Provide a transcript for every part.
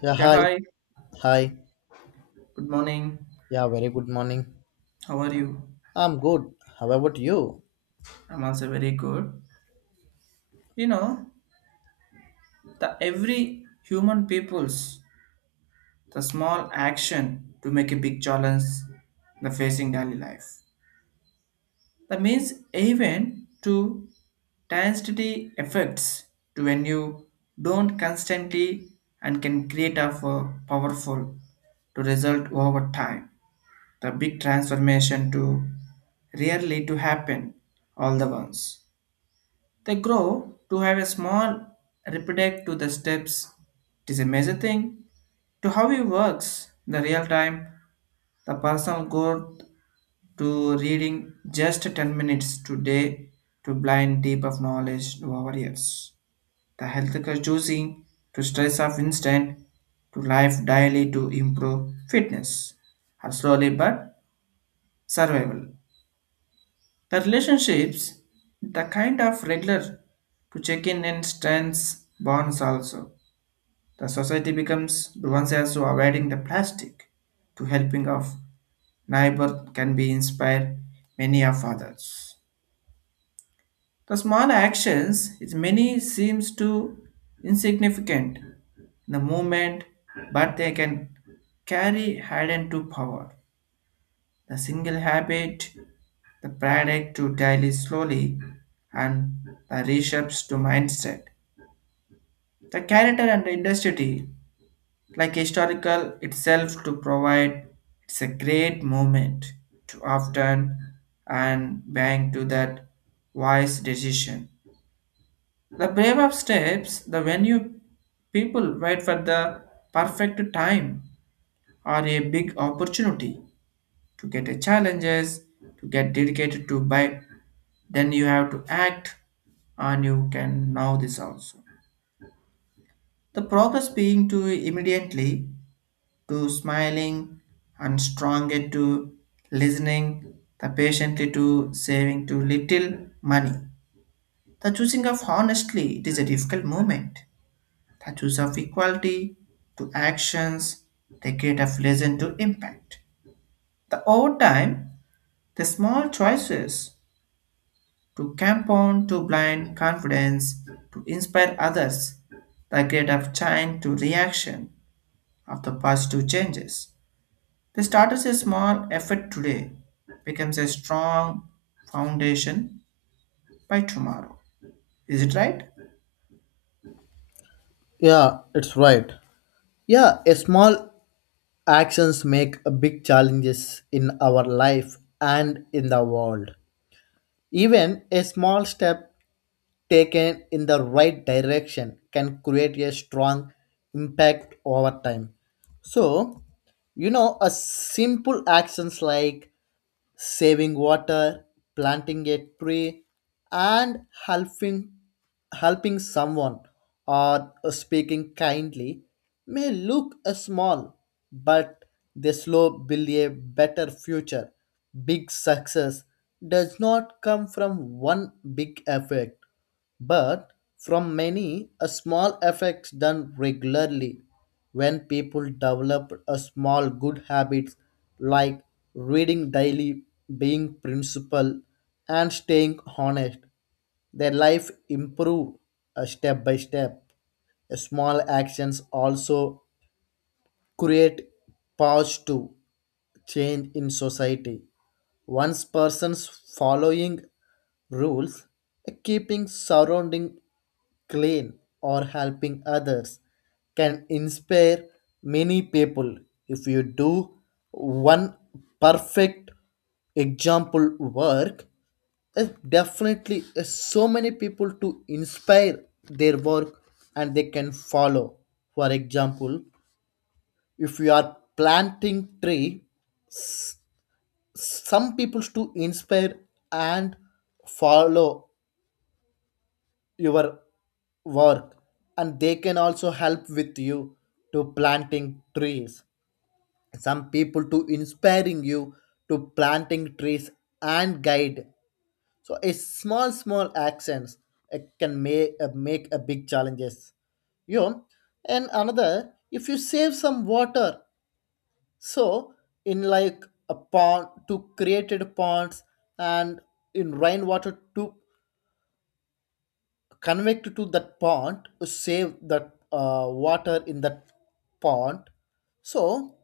Yeah, Yeah, hi. hi. Hi. Good morning. Yeah, very good morning. How are you? I'm good. How about you? I'm also very good. You know, the every human people's the small action to make a big challenge the facing daily life. That means even to density effects to when you don't constantly and can create a powerful to result over time. The big transformation to rarely to happen all the once. They grow to have a small repetitive to the steps. It is a major thing to how he works in the real time. The personal growth to reading just 10 minutes today to blind deep of knowledge to our ears. The health care choosing to stress of instant to life daily to improve fitness are slowly but survival. The relationships, the kind of regular to check in and strengths bonds also. The society becomes the ones also avoiding the plastic to helping of neighbor can be inspired many of others. The small actions is many seems to insignificant in the moment, but they can carry hidden to power. The single habit, the product to daily slowly, and the reshapes to mindset. The character and industry, like historical itself to provide, it's a great moment to often and bang to that wise decision. The brave of steps, the when you people wait for the perfect time or a big opportunity to get a challenges, to get dedicated to by then you have to act, and you can know this also the progress being to immediately to smiling and strong it to listening the patiently to saving to little money, the choosing of honestly it is a difficult moment, the choice of equality to actions, the create of lesson to impact the over time, the small choices to compound to blind confidence to inspire others, the grade of change to reaction of the positive changes. They start as a small effort today, becomes a strong foundation by tomorrow. Is it right? Yeah, it's right. Yeah, a small actions make a big challenges in our life and in the world. Even a small step taken in the right direction can create a strong impact over time. So, you know, a simple actions like saving water, planting a tree, and helping someone or speaking kindly may look small, but they slow build a better future. Big success does not come from one big effect but from many a small effects done regularly when people develop a small good habits like reading daily, being principled, and staying honest, their life improve step by step. Small actions also create positive change in society. Once persons following rules, keeping surrounding clean, or helping others can inspire many people. If you do one perfect example work, it definitely is so many people to inspire their work and they can follow. For example, if you are planting tree, some people to inspire and follow your work and they can also help with you to planting trees. Some people to inspiring you to planting trees and guide. So a small small actions can make make a big challenges, you know, and another if you save some water, so in like a pond to created ponds and in rainwater to connected to that pond to save that water in that pond. So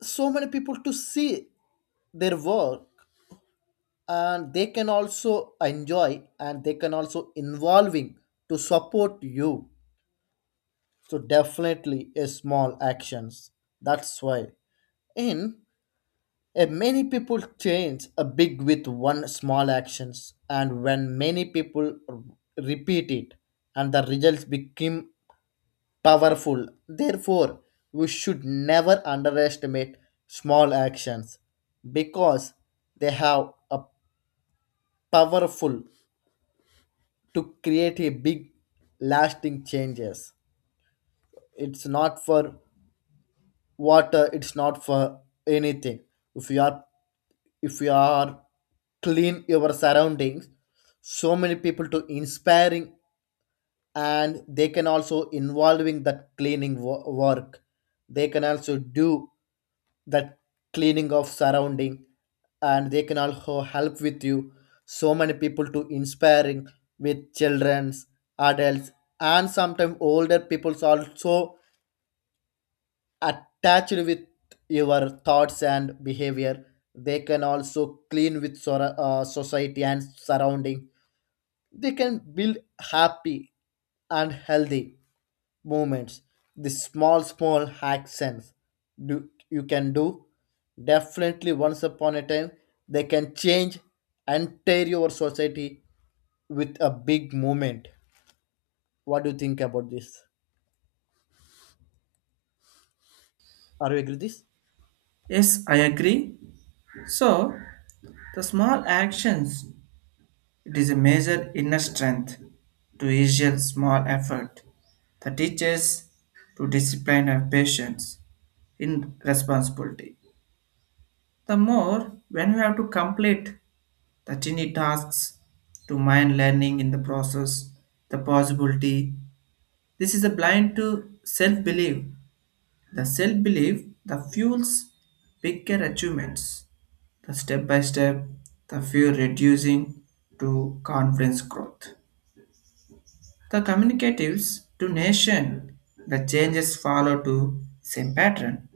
so many people to see their work and they can also enjoy and they can also involving to support you. So definitely a small actions, that's why in a many people change a big with one small actions, and when many people repeat it, and the results become powerful. Therefore, we should never underestimate small actions because they have a powerful to create a big lasting changes. It's not for water, it's not for anything. If you are if you are clean your surroundings, so many people to inspiring and they can also involving that work, they can also do that cleaning of surrounding and they can also help with you. So many people to inspiring with childrens, adults, and sometimes older people's also attached with your thoughts and behavior, they can also clean with society and surrounding, they can build happy and healthy movements. The small, small actions do, you can do. Definitely, once upon a time, they can change entire your society with a big movement. What do you think about this? Are you agree with this? Yes, I agree. So the small actions, it is a major inner strength to easier small effort that teaches to discipline and patience in responsibility. The more when you have to complete the tiny tasks to mind learning in the process, the possibility. This is a blind to self belief. The self belief that fuels bigger achievements. The step by step, the fear reducing to conference growth. The communicatives to nation, the changes follow to same pattern.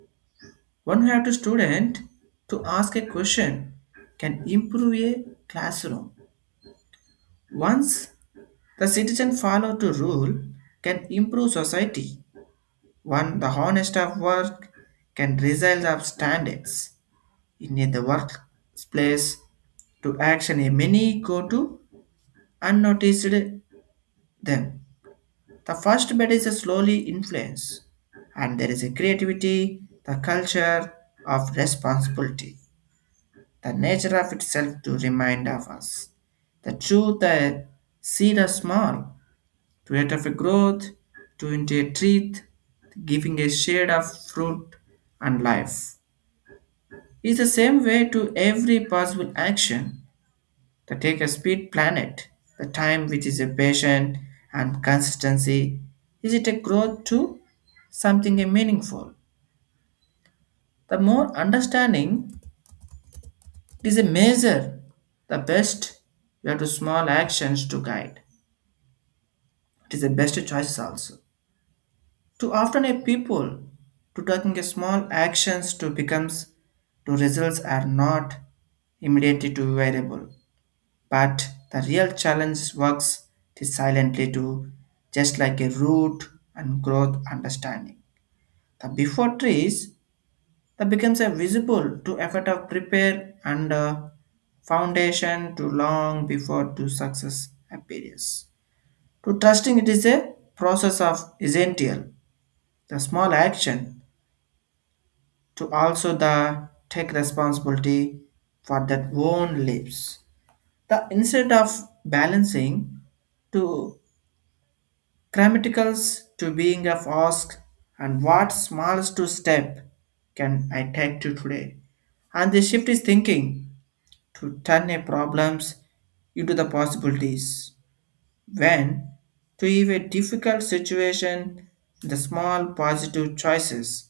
One way to student to ask a question can improve a classroom. Once the citizen follow to rule can improve society. One the honest of work can result of standards in the workplace to action a many go to unnoticed them. The first bed is a slowly influence, and there is a creativity, the culture of responsibility. The nature of itself to remind of us. The truth the seed are small, to yet of a growth, to into a tree, giving a shade of fruit and life. Is the same way to every possible action to take a speed planet, the time which is a patient and consistency. Is it a growth to something a meaningful. The more understanding, it is a measure, the best you have to small actions to guide. It is the best choices also. Too often a people to taking a small actions to becomes to results are not immediately to variable, but the real challenge works to silently to just like a root and growth understanding. The before trees that becomes a visible to effort of prepare and foundation to long before to success appears. To trusting it is a process of essential, the small action to also the take responsibility for that own lives. The instead of balancing to grammaticals to being of ask, and what smallest to step can I take to today? And the shift is thinking to turn a problems into the possibilities. When to leave a difficult situation, the small positive choices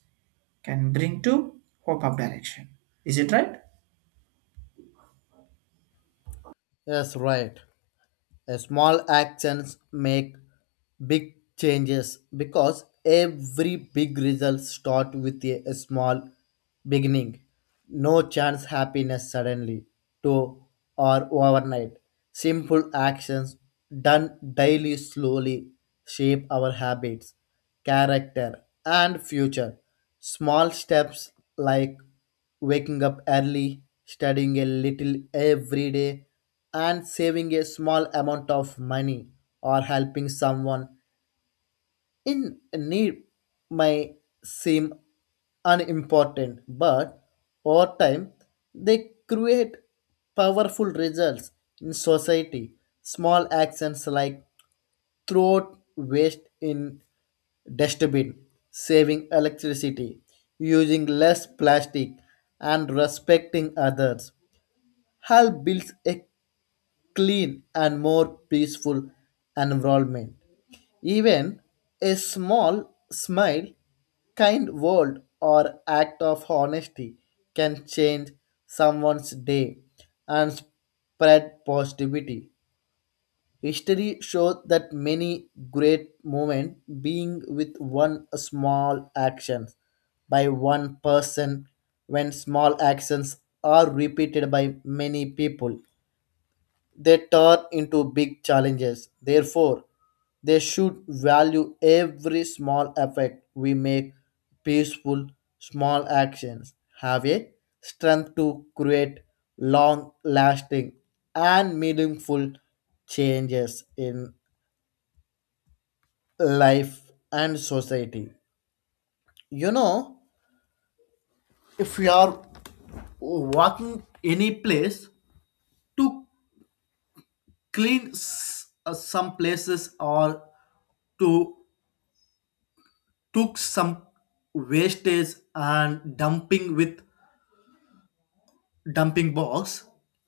can bring to hope of direction. Is it right? Yes, right. A small actions make big changes because every big result start with a small beginning. No chance happiness suddenly to or overnight. Simple actions done daily slowly shape our habits, character, and future. Small steps like waking up early, studying a little every day, and saving a small amount of money or helping someone in need may seem unimportant, but over time they create powerful results in society. Small actions like throw waste in dustbin, saving electricity, using less plastic, and respecting others help build a clean and more peaceful environment. Even a small smile, kind word, or act of honesty can change someone's day and spread positivity. History shows that many great moments being with one small action by one person. When small actions are repeated by many people, they turn into big challenges. Therefore, they should value every small effect we make. Peaceful small actions have a strength to create long lasting and meaningful changes in life and society. You know, if you are walking any place to clean some places or to took some wastage and dumping with dumping box,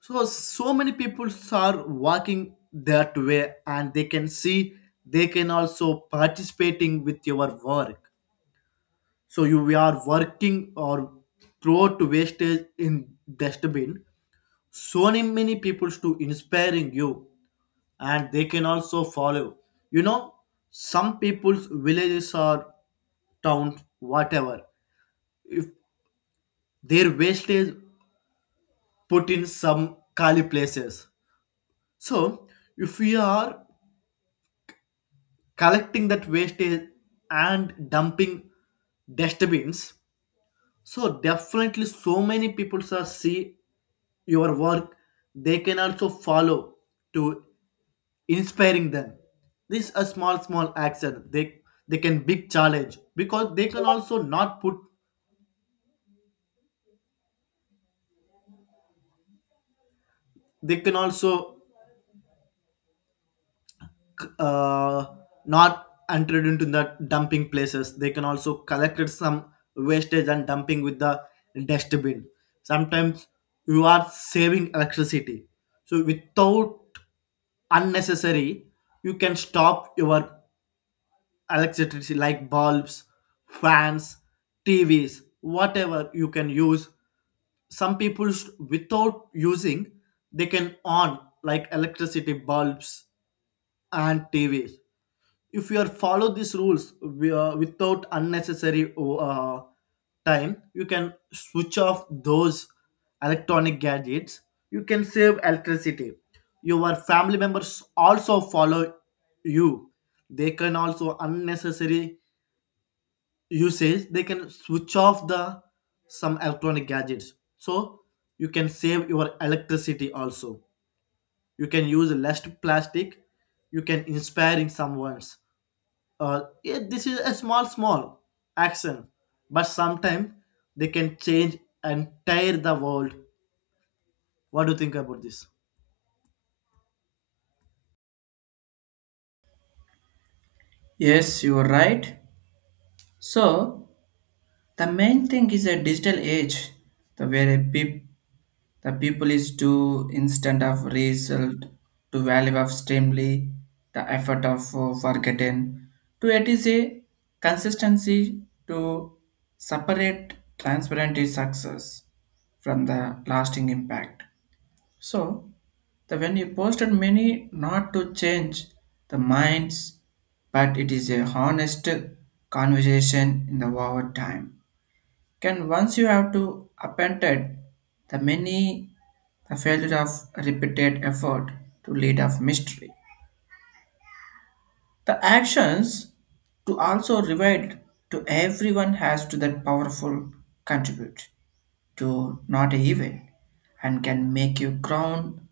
so so many people are walking that way and they can see, they can also participating with your work. So you are working or throw to wastage in dustbin, so many many people to inspiring you and they can also follow. You know, some people's villages or towns, whatever, if their wastage put in some kali places. So if we are collecting that wastage and dumping dustbins, so definitely so many people are see your work. They can also follow to inspiring them. This a small small action. They can big challenge because they can also not put. They can also uh, not entered into the dumping places. They can also collect some wastage and dumping with the dustbin. Sometimes you are saving electricity. So without unnecessary, you can stop your electricity like bulbs, fans, TVs, whatever you can use. Some people without using, they can on like electricity bulbs and TVs. If you are follow these rules, without unnecessary time, you can switch off those electronic gadgets, you can save electricity. Your family members also follow you, they can also unnecessary usage, they can switch off the some electronic gadgets. So you can save your electricity also, you can use less plastic, you can inspiring someone. Yeah, this is a small small action, but sometimes they can change and tear the world. What do you think about this? Yes, you are right. So the main thing is a digital age, the where a the people is too instant of result to value of extremely the effort of forgotten to it is a consistency to separate transparent success from the lasting impact. So the when you posted many not to change the minds, but it is a honest conversation in the over time. Can once you have to appointed the many the failure of repeated effort to lead of mystery. The actions to also revealed to everyone has to that powerful contribute to not evil and can make you crown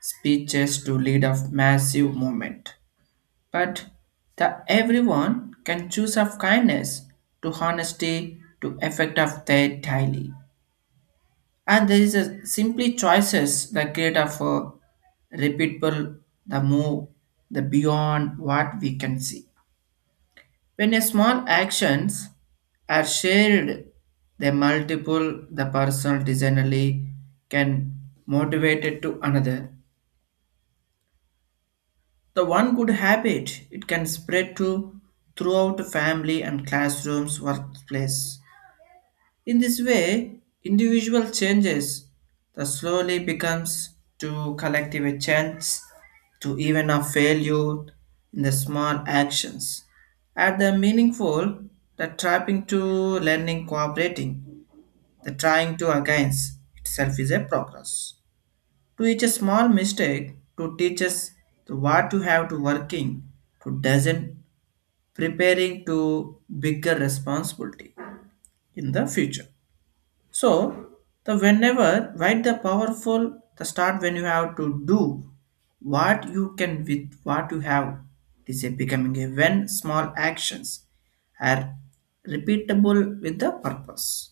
speeches to lead of massive movement. But the everyone can choose of kindness to honesty to effect of their daily. And there is a simply choices that create of a repeatable the move the beyond what we can see. When a small actions are shared, the multiple the personal designerly can motivate it to another. The one good habit it can spread to throughout family and classrooms workplace. In this way, individual changes that slowly becomes to collective a chance to even a failure in the small actions. At the meaningful, the trapping to learning cooperating, the trying to against itself is a progress. To each a small mistake to teach us the what you have to working to doesn't preparing to bigger responsibility in the future. So the whenever why the powerful the start when you have to do what you can with what you have. It is a becoming a when small actions are repeatable with the purpose.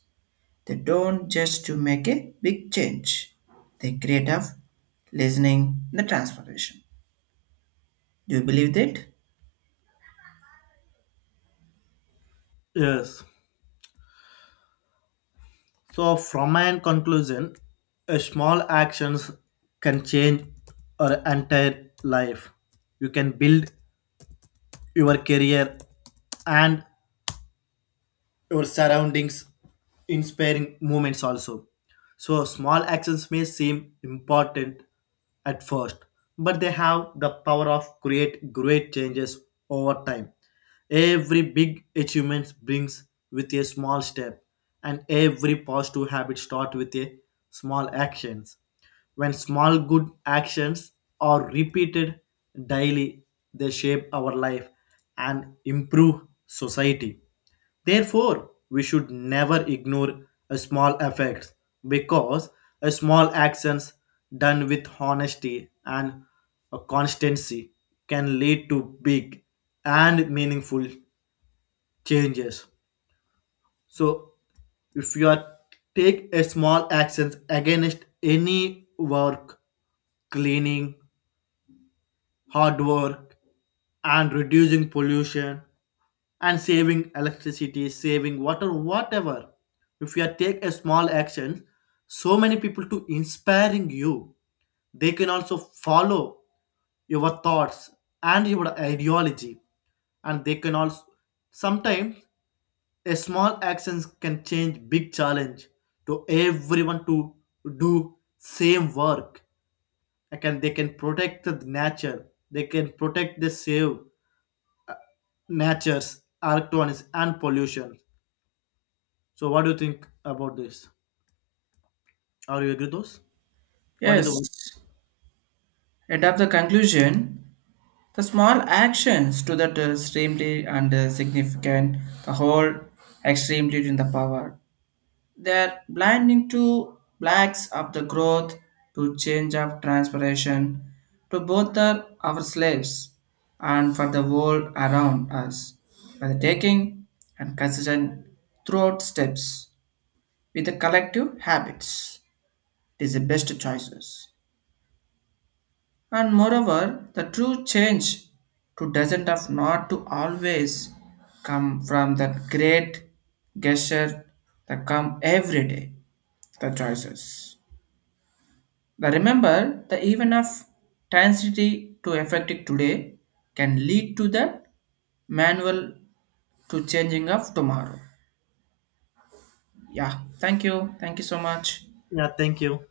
They don't just to make a big change. They create a listening the transformation. Do you believe that? Yes. So from my end conclusion, a small actions can change our entire life. You can build your career and your surroundings, inspiring moments also. So small actions may seem important at first, but they have the power of create great changes over time. Every big achievement brings with a small step and every positive habit start with a small actions. When small good actions are repeated daily, they shape our life and improve society. Therefore, we should never ignore a small effects because a small actions done with honesty and a constancy can lead to big and meaningful changes. So, if you are take a small actions against any work, cleaning, hard work, and reducing pollution and saving electricity, saving water, whatever. If you take a small action, so many people to inspiring you, they can also follow your thoughts and your ideology, and they can also sometimes a small actions can change big challenge to everyone to do same work. I can they can protect the nature, they can protect the save natures, electronics and pollution. So what do you think about this? Are you agree those? What is Yes. the And of the conclusion, the small actions to that extremely and significant, the whole extremely in the power. They are blinding to blacks of the growth, to change of transpiration, to both the, our slaves and for the world around us. By the taking and consistent throughout steps with the collective habits, it is the best choices. And moreover, the true change to doesn't of not to always come from that great gesture that come every day, the choices. The remember the even of intensity to effective today can lead to the manual to changing of tomorrow. Yeah, thank you. Thank you so much. Yeah, thank you.